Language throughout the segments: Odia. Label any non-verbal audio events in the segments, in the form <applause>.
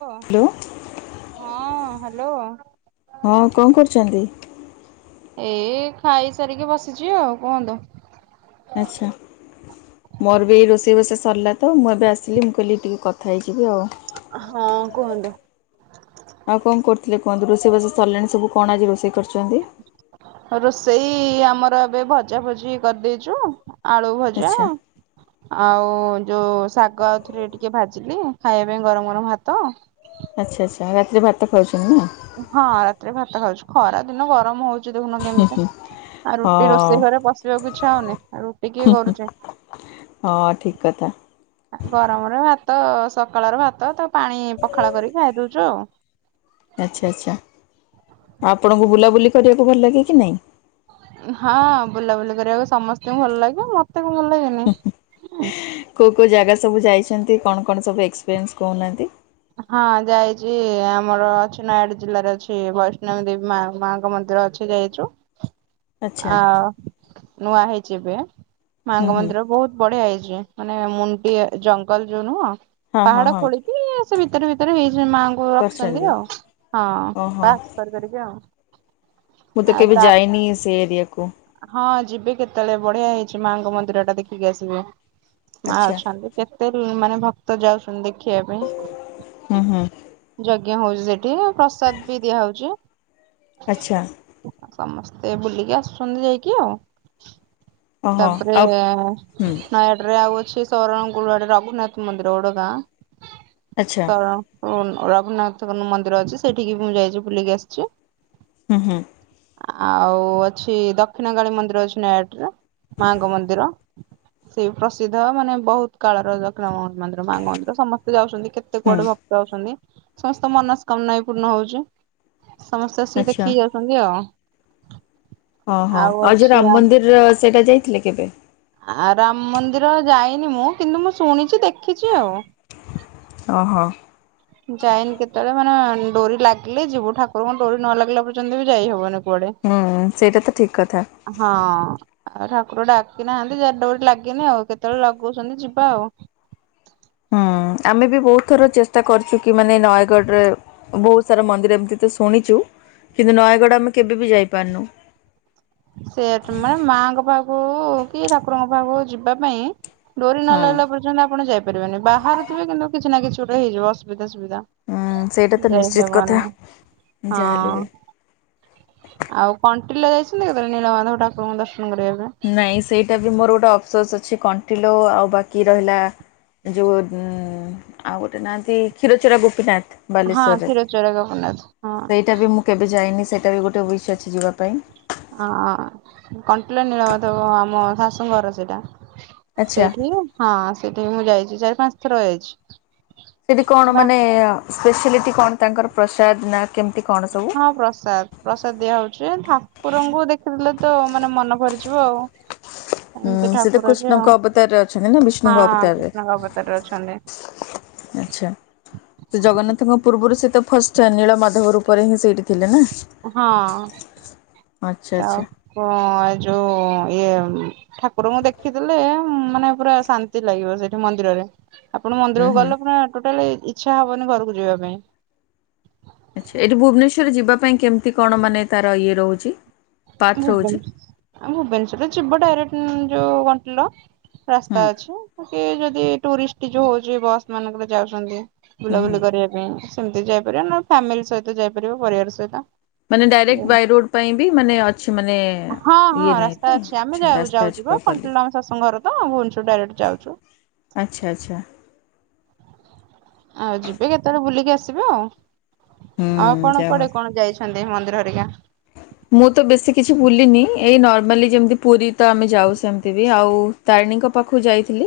କ ହ୍ୟାଲୋ ହଁ ହ୍ୟାଲୋ। ହଁ କଣ କରୁଛନ୍ତି? ଏ ଖାଇସାରିକି ବସିଚି ଆଉ। କୁହନ୍ତୁ। ଆଚ୍ଛା ମୋର ବି ଏଇ ରୋଷେଇବାସ ସରିଲା ତ ମୁଁ ଏବେ ଆସିଲି ମୁଁ କହିଲି ଟିକେ କଥା ହେଇ ହଁ କୁହନ୍ ଆଉ କଣ କରୁଥିଲେ କୁହନ୍ତୁ? ରୋଷେଇବାସ ସରିଲାଣି ସବୁ କଣ ଆଜି ରୋଷ ରୋଷେଇ ଆମର ଏବେ ଭଜା ଭଜି କରିଦେଇଚୁ। ଆଳୁ ଭଜା। ଆଚ୍ଛା ଆଉ ଯୋଉ ଶାଗ ଆଉଥରେ ଟିକେ ଭାଜିଲି ଖାଇବା ପାଇଁ ଗରମ ଗରମ ଭାତ। ଆଚ୍ଛା, ଆଚ୍ଛା ରାତିରେ ଭାତ ଖାଉଛ। ହଁ ରାତିରେ ଭାତ ଖାଉଛୁ। ଖରା ଦିନ ଗରମ ହଉ ଚି ଦେଖୁନ କେମିତି, ଆଉ ରୁଟି ହଁ। ରୋଷେଇ ଘରେ ପଶିବାକୁ ଇଚ୍ଛା ହଉନି। ଏ ରୁଟି କିଏ କରୁଚି। ହଁ ଠିକ କଥା। ଗରମରେ ଭାତ ସକାଳର ଭାତ ତ ପାଣି ପଖାଳ କରିିକି ଖାଇଦଉଚୁ ଆଉ। ଆଚ୍ଛା, ଆଚ୍ଛା ଆପଣଙ୍କୁ ବୁଲାବୁଲି କରିବାକୁ ଭଲ ଲାଗେ କି ନାଇ? ହଁ ବୁଲାବୁଲି କରିବାକୁ ସମସ୍ତଙ୍କୁ ଭଲ ଲାଗିବ ମୋ କୋଉ କୋଉ ଜାଗା ସବୁ ଯାଇଛନ୍ତି? କଣ କଣ ସବୁ ଏକ୍ସପିରିଏନ୍ସ କହୁନାହାନ୍ତି? ହଁ ଯାଇଚି ଆମର ଅଛି ନୟାଗଡ ଜିଲ୍ଲାରେ ଅଛି ବୈଷ୍ଣବୀ ଦେବୀ ମା-ମାଙ୍କ ମନ୍ଦି ର ଅଛି ଯାଇଚୁ। ଆଚ୍ଛା ଆଉ ନୂଆ ହେଇଚି ଏବେ ହୁଁ ମାଙ୍ଗ ହୁଁ ମନ୍ଦିର ବୋହୁତ ବଢିଆ ହେଇଚି। ଚି ମାନେ ମୁଣ୍ଟି ଜଙ୍ଗଲ ଯୋଉ ନୁହଁ ହଁ ହଁ ପାହାଡ ହଁ ଖୋଳିକି ସେ ଭିତରେ ଭିତରେ ହେଇ ମାଆଙ୍କୁ ରଖିଛନ୍ତି କରିଛନ୍ତି ଆଉ ହଁ ଓହୋ। ବାସ କରି କରିକା ଆଉ। ମୁଁ ତ ଆଉ କେବେ ତା ଯାଇନି ସେ ଏରିଆ ହଁ ଯିବେ କେତେବେଳେ ବଢିଆ ହେଇଚି ମାଙ୍କ ମନ୍ଦିରଟା ଦେଖିକି ଆସିବେ। ମା ଆଚ୍ଛା। ଅଛନ୍ତି କେତେ ରୁ-ମାନେ ଭକ୍ତ ଯାଉଛନ୍ତି ଦେ ଦେଖିବା ପାଇଁ ହୁଁ ହୁଁ ଯଗ୍ ଯଜ୍ଞ ହୋଉଚି ସେଠି ପ୍ରସାଦ ବି ଦିଆହୋଉଚି। ଆଚ୍ଛା ସମସ୍ତେ ବୁଲିକି ଆସୁଚନ୍ତି ଯାଇକି ଆଉ। ଓହୋ ତାପରେ ଆଉ ହୁଁ ନୟାଗଡରେ ଆଉ ଅ ସିଏ ସରଣଗୁରୁ ଆଡେ ରଘୁନାଥ ମନ୍ଦିର ଗୋଟେ ଗାଁ ଆଚ୍ଛା ସରଣ ଗୁଣ ରଘୁନାଥଙ୍କର ମନ୍ଦିର ଅଛି ସେଇଠିକି ବି ମୁଁ ଯାଇଚି ବୁଲିକି ଆସଚି। ହୁଁ ହୁଁ। ଆଉ ଅଛି ଦକ୍ଷିଣକାଳୀ ମନ୍ଦିର ଅଛି ନୟାଗଡରେ ମାଙ୍କ ମନ୍ଦିର। ସେଇ ପ୍ରସିଦ୍ଧ ମାନେ ବୋହୁତ କାଳର ଦକ୍ଷିଣ ମାଆ ମନ୍ଦିର ମାଙ୍ଗ ମନ୍ଦିର ସମସ୍ତେ ଯାଉଚନ୍ତି। କେତେ ହୁଁ କୁଆଡେ ଭକ୍ତ ଅଛନ୍ତି ସମସ୍ତଙ୍କ ମନସ୍କାମନା ବି ପୂର୍ଣ୍ଣ ହୋଉଚି। ସମସ୍ତେ ଆସିକି ଆଚ୍ଛା ଦେଖିକି ଯାଉଚନ୍ତି ଆଉ। ଓ ହୋ ଆଉ ଯୋଉ ଅଛି ରାମ ଆମ ମନ୍ଦିରର ସେଇଟା ଯାଇଥିଲେ କେବେ? ଆ ରାମ ମନ୍ଦିର ଯାଇନି ମୁଁ କିନ୍ତୁ ମୁଁ ଶୁଣିଚି ଦେ ଖିଚି ଆଉ। ଓହୋ ଯାଇନି କେତେବେଳେ ମାନେ ଡୋରି ଲାଗିଲେ ଯିବୁ ଠାକୁରଙ୍କ ଡୋରି ନ ଲାଗିଲା ପର୍ଯ୍ୟନ୍ତ ବି ଯାଇ ହବନି କୁଆଡେ ହୁଁ ସେଇଟା ତ ଠିକ କଥା ଆଉ ଠାକୁର ଡାକି ନାହାନ୍ତି ଯା ଡୋରି ଲାଗେନି ଆଉ କେତେବେଳେ ଲଗୋଉଚନ୍ତି ଯିବା ଆଉ। ହୁଁ ଆମେ ବି ବୋହୁତ ଥର ଚେଷ୍ଟା କରିୁଚୁ କି ମାନେ ନୟାଗଡରେ ବୋହୁତ ସାରା ମନ୍ଦିର ଏମତି ଥି ଶୁଣିଚୁ କିନ୍ତୁ ନୟାଗଡ ଆମେ କେବେ ବି ଯାଇପାରନୁ। ସେୟାଟା ମାନେ ମାଙ୍କ ପାଖକୁ କି ଠାକୁରଙ୍କ ପାଖକୁ ଯିବା ପାଇଁ ଡୋରି ନ ହଁ। ଲାଗିଲା ପର୍ଯ୍ୟନ୍ତ ଆପଣ ଯାଇପାରିବେନି ବାହାରୁଥିବେ କିନ୍ତୁ କିଛି ନା କିଛି ଗୋଟେ ହେଇଯିବ ଅସୁବି ଅସୁବିଧା ହୁଁ ସେଇଟା ତ ନିଶ୍ଚିତ କଥା ଯାଇହବନି ହଁ। ଯାହାହେଲେ ବି ଆଉ କଣ୍ଟିଲ ଯାଇଛନ୍ତି କେତେବେଳେ ନୀଳମାଧବ ଠାକୁରଙ୍କୁ ଦର୍ ନାଇଁ ସେଇଟା ବି ମୋର ଗୋଟେ ଅଫସୋସ୍ ଅଛି କଣ୍ଟିଲୋ ଆଉ ବାକି ରହିଲା ଯୋଉ ଉଁ ଆଉ ଗୋଟେ ନାଆନ୍ତି କ୍ଷୀରଚୋରା ଗୋପୀନାଥ ହଁ ବାଲେଶ୍ଵରରେ କ୍ଷୀରଚୋରା ଗୋପୀନାଥ ହଁ। ସେଇଟା ବି ମୁଁ କେବେ ଯାଇନି ସ୍ ସେଇଟା ବି ଗୋଟେ ୱିଶ୍ ଅଛି ଯିବାପାଇଁ। ଆ କଣ୍ଟିଲ ନୀଳମାଧବ ଆମ ଶାଶୁଙ୍କ ଘର ସେଇଟା। ଆଚ୍ଛା। ସେଇଠି ହଁ ସେଇଠିକି ମୁଁ ଯାଇଚି ଚାରି ପାଞ୍ଚଥର ଯାଇଚି। ସେଠି କଣ ମାନେ ସ୍ପେଶଲିଟି କଣ ତାଙ୍କର ପ୍ରସାଦ ନା କେମିତି କଣ ସବୁ? ହଁ ପ୍ରସାଦ ପ୍ରସାଦ ଦିଆ ହୋଉଚି ଠାକୁରଙ୍କୁ ଦେଖିଦେଲେ ତ ମାନେ ମନ ଭରିଯିବ ଆଉ। ଏମିତି ହୁଁ ସେତ ଠାକୁର ଯେ ଆଉ କୃଷ୍ଣଙ୍କ ଅବତାରରେ ଅଛନ୍ତି ନା ବିଷ୍ଣୁଙ୍କ ହଁ ଅବତାରରେ। କୃଷ୍ଣଙ୍କ ଅବତାରରେ ଅଛନ୍ତି ଆଛା ସେ ଜଗନ୍ନାଥଙ୍କ ପୂର୍ବରୁ ସେ ତ ଫାଷ୍ଟ ନୀଳମାଧବ ରୂପରେ ହିଁ ସେଇଠି ଥିଲେନା। ହଁ ଆଚ୍ଛା ଆଚ୍ଛା ତାପ-ଯୋଉ ଇଏ ଠାକୁରଙ୍କୁ ଦେଖିଦେଲେ ମାନେ ପୁରା ଶାନ୍ତି ଲାଗିବ ସେଇଠି ମନ୍ଦିରରେ। ଆପଣ ହୁଁ ମନ୍ଦିରକୁ ହୁଁ। ଗଲେ ପୁରା ଟୋଟାଲେ ଇଛା ହବନି ଘରକୁ ଯିବା ପାଇଁ। ଆଛା ଏଇଠି ଭୁବନେଶ୍ଵରରେ ଯିବା ପାଇଁ କେମତି କଣ ମାନେ ତାର ଇଏ ରହୁଚି। ଭୁବନେଶ-ଆ ଭୁବନେଶ୍ଵରରେ ଯିବ ଡାଇରେକ୍ଟ ଉଁ-ଯୋଉ କଣ୍ଟିଲୋ। ହୁଁ ରାସ୍ତା ଅଛି କି ଯଦି ଟୁରିଷ୍ଟି ଯୋଉ ହୋଉଚି ବସ୍ ମାନଙ୍କରେ ଯାଉଚନ୍ତି। ହୁଁ ହୁଁ। ବୁଲାବୁଲି କରିବା ପାଇଁ ସେମିତି ଯାଇପାରିବେ ନହେଲେ ଫ୍ୟାମିଲି ସହିତ ଯାଇପାରିବେ ପରିବାର ସହିତ। ମାନେ ଡାଇରେକ୍ଟ୍ ବାଇ ରୋଡ୍ ପାଇଁ ବି ମାନେ ଅ ହଁ-ହଁ ରାସ୍ତା ଅଛି, ଆମେ ଆଚ୍ଛା ଯାଉ ରାସ୍ତା ଅଛି ଯାଉଛୁ ପା ପ୍ରପରଲି କଣ୍ଟିଲୋ ଆମ ଶାଶୂଙ୍କ ଘର ତ ଭୁବନେଶ୍ୱରରୁ ଡାଇରେକ୍ଟ୍ ଯାଉଛୁ। ଆଚ୍ଛା ଆଚ୍ଛା। ଆଉ ଯିବେ କେତେବେଳେ ବୁଲିକି ଆସିବେ ଆଉ, ହୁଁ ଆଉ କଣ ଯାହା ହଉ। କୁଆଡେ କଣ ଯାଇ? ଛନ୍ତି ମନ୍ଦିରହେରିକା? ମୁଁ ତ ବେଶୀ କିଛି ବୁଲିନି ଏଇ ନର୍ମାଲି ଯେମିତି ପୁରୀ ତ ଆମେ ଯାଉ, ସେମିତି ବି ଆଉ ତାରିଣୀଙ୍କ ପାଖକୁ ଯାଇଥିଲି।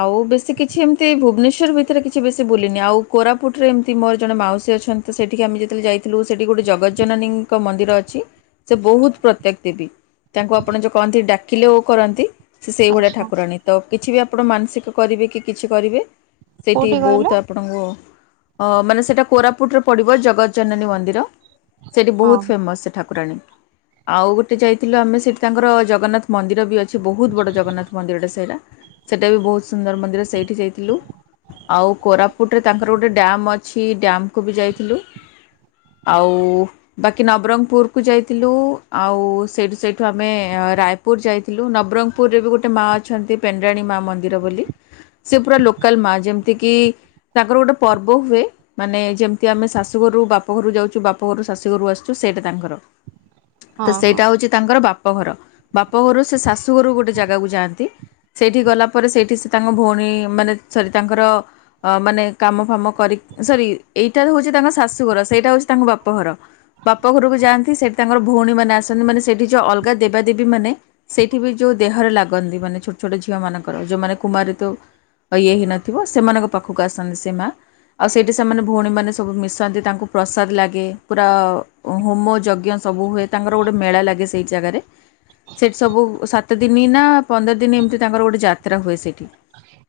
ଆଉ ବେଶୀ କିଛି ଏମତି ଭୁବନେଶ୍ଵର ଭିତରେ କିଛି ବେଶୀ ବୁଲିନି, ଆଉ କୋରାପୁଟରେ ଏମତି ମୋର ଜଣେ ମା ମାଉସୀ ଅଛନ୍ତି, ସେଠିକି ଆମେ ଯେତେବେଳେ ଯାଇଥିଲୁ ସେଠି ଗୋଟେ ଜଗତଜ୍ଜନନୀଙ୍କ ମନ୍ ମନ୍ଦିର ଅଛି, ସେ ବହୁତ ପ୍ରତ୍ୟେକ ଦେବୀ। ତାଙ୍କୁ ଆପଣ ଯୋଉ କହନ୍ତି ଡାକିଲେ ଓ କରନ୍ତି, ସେ ସେଇଭଳିଆ ଆଚ୍ଛା ଠାକୁରାଣୀ, ତ କିଛି ବି ଆପଣ ମାନସିକ କରିବେକି କିଛି କରିବେ, ସେଠି କୋଉଠି କହିଲେ ବହୁତ୍ ଆପଣଙ୍କୁ ଅ ମାନେ ସେଇଟା କୋରାପୁଟରେ ପଡିବ ଜଗତଜ୍ଜନନୀ ମନ୍ଦିର, ସେଠି ହଁ ବହୁତ୍ ଫେମସ୍ ଠାକୁରାଣୀ, ଆଉ ଗୋଟେ ଯାଇଥିଲୁ ଆମେ ସେଠି ତାଙ୍କର ଜଗନ୍ନାଥ ମନ୍ଦିର ବି ଅ ଛି ବହୁତ ବଡ ଜଗନ୍ନାଥ ମନ୍ଦିରଟା ସେଇଟା, ସେଇଟା ବି ବହୁତ ସୁନ୍ଦର ମନ୍ଦିର ସେଇଠି ଯାଇଥିଲୁ। ଆଉ କୋରାପୁଟରେ ତାଙ୍କର ଗୋଟେ ଡ୍ୟାମ୍ ଅଛି, ଡ୍ୟାମକୁ ବି ଯାଇଥିଲୁ। ଆଉ-ଉ-ଉ ବାକ୍ କି ନବରଙ୍ଗପୁରକୁ ଯାଇଥିଲୁ, ଆଉ ସେଇଠୁ ସେଇଠୁ ଆମେ ରାୟପୁର ଯାଇଥିଲୁ, ନବରଙ୍ଗ୍ ପୁରରେ ବି ଗୋଟେ ମାଆ ଅଛନ୍ତି ପେଣ୍ଡ୍ରାଣୀ ମାଆ ମନ୍ଦିର ବୋଲି। ସେ ପୁରା ଲୋକାଲ ମାଆ ଯେମିତି କି ତାଙ୍କର ଗୋଟେ ପର୍ବ ହୁଏ, ମାନେ ଯେମିତି ଆମେ ଶାଶୁଘରୁ ବାପ ଘରୁ ଯାଉଛୁ ବାପ ଘରୁ ଶାଶୁ ଘରୁ ଆସୁ ତ ସେଇଟା ତାଙ୍କର, ତ ହଁ ହଁ ସେଇଟା ହଉଛି ତାଙ୍କର ବାପଘର ବାପ ଘରୁ ସେ ଶାଶ୍ ଶୁ ଘରକୁ ଗୋଟେ ଜାଗାକୁ ଯାଆନ୍ତି। ସେଇଠି ଗଲା ପରେ ସେଇଠି ସେ ତାଙ୍କ ଭଉଣୀ ମାନେ ସରି ତାଙ୍କର ଅ ମାନେ କାମଫାମ କରି ସରି ଏଇଟା ହଉଛି ତାଙ୍କ ଶାଶୁଘର, ସେଇଟା ହଉଛି ତାଙ୍କ ବାପଘର। ବାପ ଘରକୁ ଯାଆନ୍ତି, ‌ ସେଠି ତାଙ୍କର ଭଉଣୀ ମାନେ ଆସନ୍ତି, ମାନେ ସେଠି ଯୋଉ ଅଲଗା ଦେବାଦେବୀ ମାନେ ସେଠି ବି ଯୋଉ ଦେହରେ ଲାଗନ୍ତି, ମାନେ ଛୋଟ ଛୋଟ ଝିଅ ମାନଙ୍କର, ଯୋଉମାନେ କୁମାରୀତ୍ଵ ଇଏ ହେଇ ନଥିବ, ସେମାନଙ୍କ ପାଖକୁ ଆସନ୍ତି ସେ ମାଆ। ଆଉ ସେଇଠି ସେମାନେ ଭଉଣୀମାନେ ସବୁ ମିଶନ୍ତି ତାଙ୍କୁ ପ୍ରସାଦ ଲାଗେ, ପୁରା ହୋମଯଜ୍ଞ ସବୁ ହୁଏ ତାଙ୍କର ଗୋଟେ ମେଳା ଲାଗେ ସେଇ ଜାଗାରେ। ସେଠି ସବୁ ସାତ ଦିନ ନା ପନ୍ଦର ଦିନ ଏମତି ତାଙ୍କର ଗୋଟେ ଯାତ୍ରା ହୁଏ ସେଠି।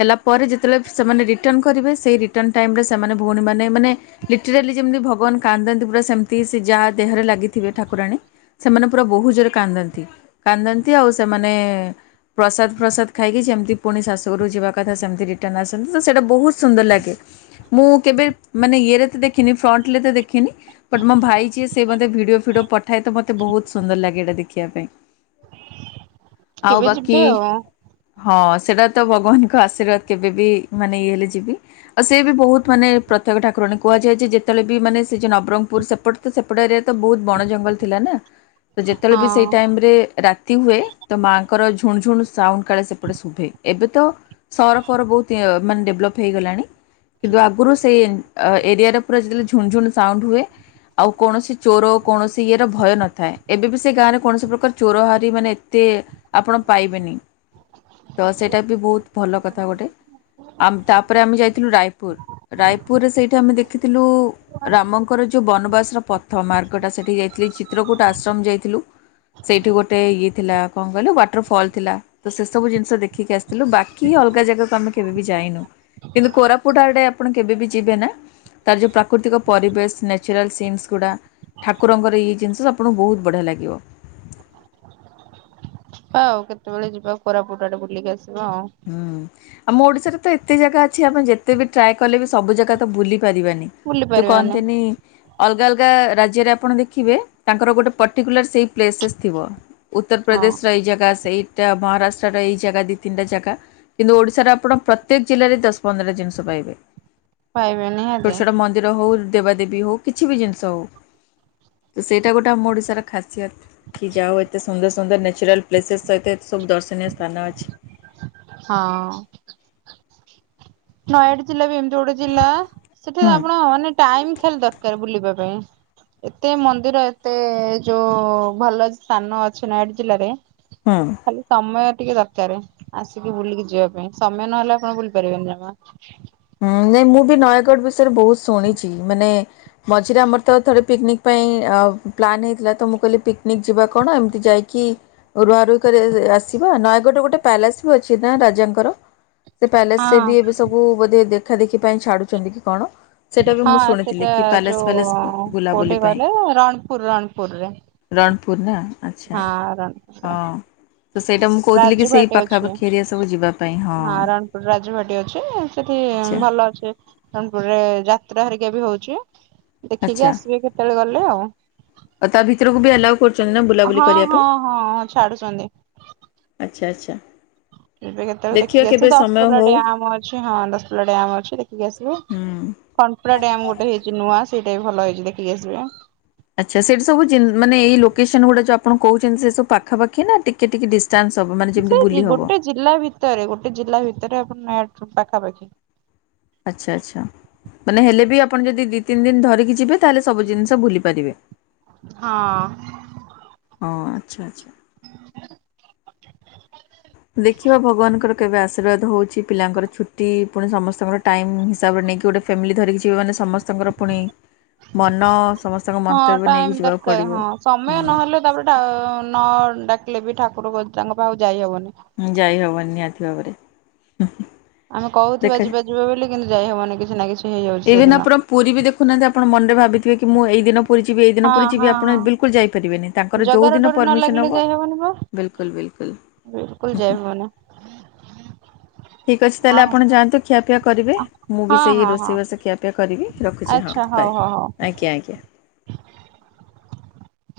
ହେଲା ପରେ ଯେତେବେଳେ ସେମାନେ ରିଟର୍ଣ୍ଣ କରିବେ ସେ ରିଟର୍ଣ୍ଣ ଟାଇମରେ ସେମାନେ ଭଉଣୀମାନେ ମାନେ ଲିଟେଲାରି ଯେମିତି ଭଗବାନ କାନ୍ଦନ୍ତି ପୁରା ସେମିତିସ୍ ଯାହା ଦେହରେ ଲାଗିଥିବେ ଠାକୁରାଣୀ ସେମାନେ ପୁରା ବହୁ ଜୋରରେ କାନ୍ଦନ୍ତି, କାନ୍ଦନ୍ତି ଆଉ ସେମାନେ ଏଁ ପ୍ରସାଦଫ୍ରସାଦ ଖାଇକି ଯେମିତି ପୁଣି ଶାଶୁଘରକୁ ଯିବା କଥା ସେମିତି ରିଟର୍ଣ ଆସନ୍ତି ତ ସେଇଟା ବହୁତ ସୁନ୍ଦର ଲାଗେ। ମୁଁ କେବେ ମାନେ ଇଏରେ ତ ଦେଖିନି ଫ୍ରଣ୍ଟଲେ ତ ଦେଖିନି ବଟ୍ ମୋ ଭାଇ ଯିଏ ସେ ମତେ ଭିଡିଓ ଫିଡିଓ ପଠାଏ ତ ମତେ ବହୁତ ସୁନ୍ଦର ଲାଗେ ଏଇଟା ଦେଖିବା ପାଇଁ। ଆଉ କେବେ ବାକି ଯିବେ ଆ ଆଉ? ହଁ ସେଟା ତ ଭଗବାନଙ୍କ ଆଶୀର୍ବାଦ କେବେ ବି ମାନେ ଇଏ ହେଲେ ଯିବି ଆଉ ସିଏ ବି ବହୁତ ମାନେ ପ୍ରତ୍ ପ୍ରତ୍ୟକ୍ଷ ଠାକୁରାଣୀ, କୁହାଯାଏ ଯେ ଯେତେବେଳେ ବି ମାନେ ସେ ଯେ ନବରଙ୍ଗପୁର ସେପଟ୍ ତ ସେପଟ ଏରିଆ ତ ବହୁତ ବଣ ଜଙ୍ଗଲ ଥିଲା ନା, ତ ଯେତେବେଳେ ବି ସେଇ ଟାଇମରେ ରାତ୍ <inaudible> ହୁଏ ତ ମାଆଙ୍କର ଝୁଣଝୁଣ୍ ସାଉଣ୍ଡ୍ କାଳେ ସେପଟେ ଶୁଭେ ଏବେ ତ ସହରଫହର ବହୁତ୍ ଅ ମାନେ ଡେଭଲପ୍ ହେଇଗଲାଣି। କିନ୍ତୁ ଆଗରୁ ସେଇ ଏ ଏରିଆରେ ପୁରା ଯେତେବେଳେ ଝୁଣଝୁଣ୍ ସାଉଣ୍ଡ୍ ହୁଏ ଆଉ କୌଣସି ଚୋର କୌଣସି ଇଏର ଭୟ ନଥାଏ ଏବେ ବି ସେ ଗାଁଆରେ କୌଣସି ପ୍ରକାର ଚୋରହାରି ମାନେ ଏତେ ଆପଣ ପାଇବେନି, ତ ସେଟା ବି ବହୁତ ଭଲ କଥା ଗୋଟେ। ଆମ୍ ଆଉ ତାପରେ ଆମେ ଯାଇଥିଲୁ ରାୟପୁର, ରାୟପୁରରେ ସେଇଠି ଆମେ ଦେଖିଥିଲୁ ରାମଙ୍କର ଯୋଉ ବନବାସର ପ୍ରଥମ୍ ମାର୍ଗଟା ସେଠି ଯାଇଥିଲୁ ଚିତ୍ରକୁୂଟ ଆଶ୍ରମ୍ ଯାଇଥିଲୁ। ସେଇଠି ଗୋଟେ ଇଏ ଥିଲା କଣ କହିଲ ୱାଟର ଫଲ୍ ଥିଲା ତ ସେ ସବୁ ଜିନିଷ ଦେଖିକି ଆସିଥିଲୁ ବାକି ଆ ଅଲଗା ଜାଗାକୁ ଆମେ କେବେ ବି ଯାଇନୁ। କିନ୍ତୁ କୋରାପୁଟ ଆଡେ ଆପଣ କେବେ ବିି ଯିବେ ନା ତାର ଯୋଉ ପ୍ରାକୃତିକ ପରିବେଶ ନ୍ୟଚୁରାଲ ସିନ୍। ଗୁଡା ଠାକୁରକଂର ଇଏ ଜୀନଷ ଆପଣଙ୍କୁ ବହୁତ ବଢିଆ ଲାଗିବ। ଯିବା ଆଉ କେତେବେଳେ ଯିବା କୋରାପୁଟ ଟେ ବୁଲିକି ଆସି ହୁଁ ଆମ ଓଡିଶାରେ ତ ଏତେ ଜାଗା ଅଛି। ଆମେ ଯେତେ ବି ଟ୍ରାଏ କଲେ ବି ସବୁ ଜାଗା ତ ବୁଲି ପାରିବାନି ବୁଲି ଯୋଉ ପାରିବାନି କହନ୍ତିନି ଅଲଗା ଅଲଗା ଅଲଗା ରାଜ୍ୟ ଆପଣ ଦେଖିବେ। ତାଙ୍କର ଗୋଟେ ପଟିକୁଲାର ସେ ପ୍ଲେସେସ୍ ଥିବ। ହଁ ଉତ୍ତରପ୍ରଦେଶର ଏଇ ଜାଗା ସେଇଟା ମହାରାଷ୍ଟ୍ର ର ଏଇ ଜାଗା ଦି ତିନଟା ଜାଗା। କିନ୍ତୁ ଓଡିଶାର ଆପଣ ପ୍ରତ୍ୟେକ ଜିଲ୍ଲାରେ ଦଶ ପନ୍ଦର ଟା ଜିନିଷ ପାଇବେ? ପାଇବେ ଛୋଟ ନିହାତି ଛୋଟ ମନ୍ଦିର ହଉ ଦେବାଦେବୀ ହଉ କିଛି ବି ଜିନିଷ ହଉ। ତ ସେଇଟା ଗୋଟେ ଆମ ଓଡିଶାର ଖାସିୟତ। କି ଯାହାହଉ ଏତେ ସୁନ୍ଦର ସୁନ୍ଦର ନ୍ୟଚୁରାଲ ପ୍ଲେସେସ୍ ସହିତ ସବୁ ଦର୍ଶନୀୟ ସ୍ଥାନ ଅଛି। ହଁ। ନୟାଗଡ ଜିଲ୍ଲା ବି ଏମିତି ଗୋଟେ ଜିଲ୍ଲା। ସେଠି ହୁଁ ଆପଣ ମାନେ ଟାଇମ ହେଲେ ଦରକାର ବୁଲିବା ପାଇଁ। ଏତେ ମନ୍ଦିର ଏତେ ଯୋଉ ଭଲ ସ୍ଥାନ ଅଛି ନୟାଗଡ ଜିଲ୍ଲାରେ। ହୁଁ। ଖାଲି ସମୟ ଟିକେ ଦରକାର ଆସିକି ବୁଲିକି ଯିବା ପାଇଁ ସମୟ ନହେଲେ ଆପଣ ବୁଲି ପାରିବେନି ଜମା। ହୁଁ ନାଇଁ ମୁଁ ବି ନୟାଗଡ ବିଷୟରେ ବହୁତ ଶୁଣିଛି। ମାନେ ମଝିରେ ଆମର ତ ଥରେ ପିକନିକ ପାଇଁ ପାଇଁ ପ୍ଲାନ ହେଇଥିଲା ତ ମୁଁ କହିଲି ପିକନିକ ଯିବା କଣ? ଏମତି ଯାଇକି ରୁଆ ରୁହି କରି ଆସିବା ନୟାଗଡରେ ଗୋଟେ ପ୍ୟାଲେସ ବି ଅଛି ନା ରାଜାଙ୍କର। ସେ ପ୍ୟାଲେସ ରେ ବି ହଁ ଏବେ ସବୁ ବୋଧେ ଦେଖା ଦେଖି ପାଇଁ ଛାଡୁଛନ୍ତି କି କଣ? ସେଟା ବି ମୁଁ ହଁ ଶୁଣିଥିଲି ସେଟା କି ପ୍ୟାଲେସ ଫ୍ୟାଲେସ ଯୋଉ କୋଉଠି ବୁଲାବୁଲି ପାଇଁ। କହିଲେ ରଣପୁର ରଣପୁରରେ। ରଣପୁର ନା। ଆଚ୍ଛା ହଁ ରଣପୁର। ହଁ। ତ ସେଇଟା ମୁଁ କହୁଥିଲି କି ସେଇ ରାଜଭାଟି ଅଛି। ପାଖାପାଖି ଏରିଆ ସବୁ ଯିବା ପାଇଁ ହଁ ରଣପୁର ରାଜଭାଟି ଅଛି। ସେଠି ଉଁ ଆଚ୍ଛା। ଭଲ ଅଛି ରଣପୁରରେ ଯାତ୍ରା ହେରିକା ବି ହଉଚି। ଦେଖିକି ଆଚ୍ଛା ଆସିବେ କେତେବେଳେ ଗଲେ ଆଉ। ଆଉ ତା ଭିତରକୁ ବି ଆଲାଉ କରୁ ହଁ ହଁ ହଁ ଛାଡୁଚନ୍ତି। ଆଚ୍ଛା ଆଚ୍ଛା। ଯିବେ କେତେବେଳେ ଦେଖିବା ଦେଖିକି ଆସିବେ। କେବେ ଦଶ ସମୟ ହଉ ପଲ ହୁଁ। ଡ୍ୟାମ ଅଛି ହଁ ଦଶ ପଲ ଡ୍ୟାମ ଅଛି ଦେଖିକି ଆସିବେ। ଖଣ୍ପରା ଡ୍ୟାମ ଗୋଟେ ହେଇଛି ନୂଆ ସେଇଟା ବି ଭଲ ହେଇଛି ଦେଖିକି ଆସିବେ। ଆଚ୍ଛା ସେଇଠି ସବୁ ଜୀ ମାନେ ଏଇ ଲୋକେସନ ଗୁଡା ଆପଣ କହୁଚନ୍ତି। ସେ ସବୁ ପାଖାପାଖି ନା ଟିକେ ଟିକେ ଡି ସେ ଗୋଟେ ଜିଲ୍ଲା ଭିତରେ ଗୋଟେ ଜିଲ୍ଲା ଭିତରେ ଆପଣ ନା ପାଖାପାଖି। ଆଛା ଆଛା ମାନେ ହେଲେ ବି ଆପଣ ଯଦି ଦି ତିନି ଦିନି ଧରିକି ଯିବେ? ତାହଲେ ସବୁ ଜିନିଷ ଭୁଲି ପାରିବେ? ହଁ। ହଁ ଆଛା ଆଛା। ଦେଖିବା ଭଗବାନଙ୍କର କେବେ ଆଶୀର୍ବାଦ ହଉଛି। ପିଲାଙ୍କର ଛୁଟି ପୁଣି ସମସ୍ତଙ୍କର ଟାଇମ ହିସାବରେ ନେଇକି ଗୋଟେ ଫ୍ୟାମିଲି ଧରିକି ଯିବେ ମାନେ ସମସ୍ତଙ୍କର ପୁଣି ମନ ସମସ୍ତଙ୍କ ହଁ ମନ୍ତବ୍ୟ ନେଇକି ଟାଇମ ଯିବାକୁ ଦରକାର ପଡ଼ିବ। ହଁ ହୁଁ। ସମୟ ନହେଲେ। ତାପରେ ସେଇଟା ନ ଡା ହେଲେବି ଠାକୁର ତାଙ୍କ ପାଖକୁ ଯାଇହବନି। ଉଁ ଯାଇ ହବନି ନିହାତି ଭାବରେ? ଆମେ କହୁଥିବା ଯିବା ଯିବା ବୋଲି କିନ୍ତୁ ଯାଇହବନି। କିଛି ନା କିଛି ହେଇଯାଉଛି ଏବେ ନା ସେଦିନ। ଆପଣ ପୁରୀ ବି ଦେଖୁନାହାନ୍ତି। ଆପଣ ମନରେ ଭାବିଥିବେ କି ମୁଁ ଏଇ ଦିନ ପୁରୀ ଯିବି ଏଇଦିନ ହଁ ପୁରୀ ହଁ ଯିବି ଆପଣ ହଁ। ବିଲକୁଲ ଯାଇପାରିବେନି। ତାଙ୍କର ଯୋଉ ଜଗାର ଦିନ ଡୋରି ନ ପରମିସନ୍ ଲାଗିଲେ ହବ ଯାଇ ହବନି ବା ବିଲକୁଲ୍ ବିଲକୁଲ୍। <inaudible> ବିଲକୁଲ ଯାଇ ହବନି। ଠିକ୍ ଅଛି ହଁ ତାହେଲେ ଆପଣ ହଁ ଯାଆନ୍ତୁ ଖିଆପିଆ କରିବେ। ମୁଁ ବି ହଁ ସେଇ ହଁ ହଁ ରୋଷେଇବାଷ ଖିଆପିଆ କରିବି ରଖୁଛି ହଁ। ହଉ ଆଚ୍ଛା ବାଏ ହଉ ହ ଆଜ୍ଞା ଆଜ୍ଞା। <inaudible>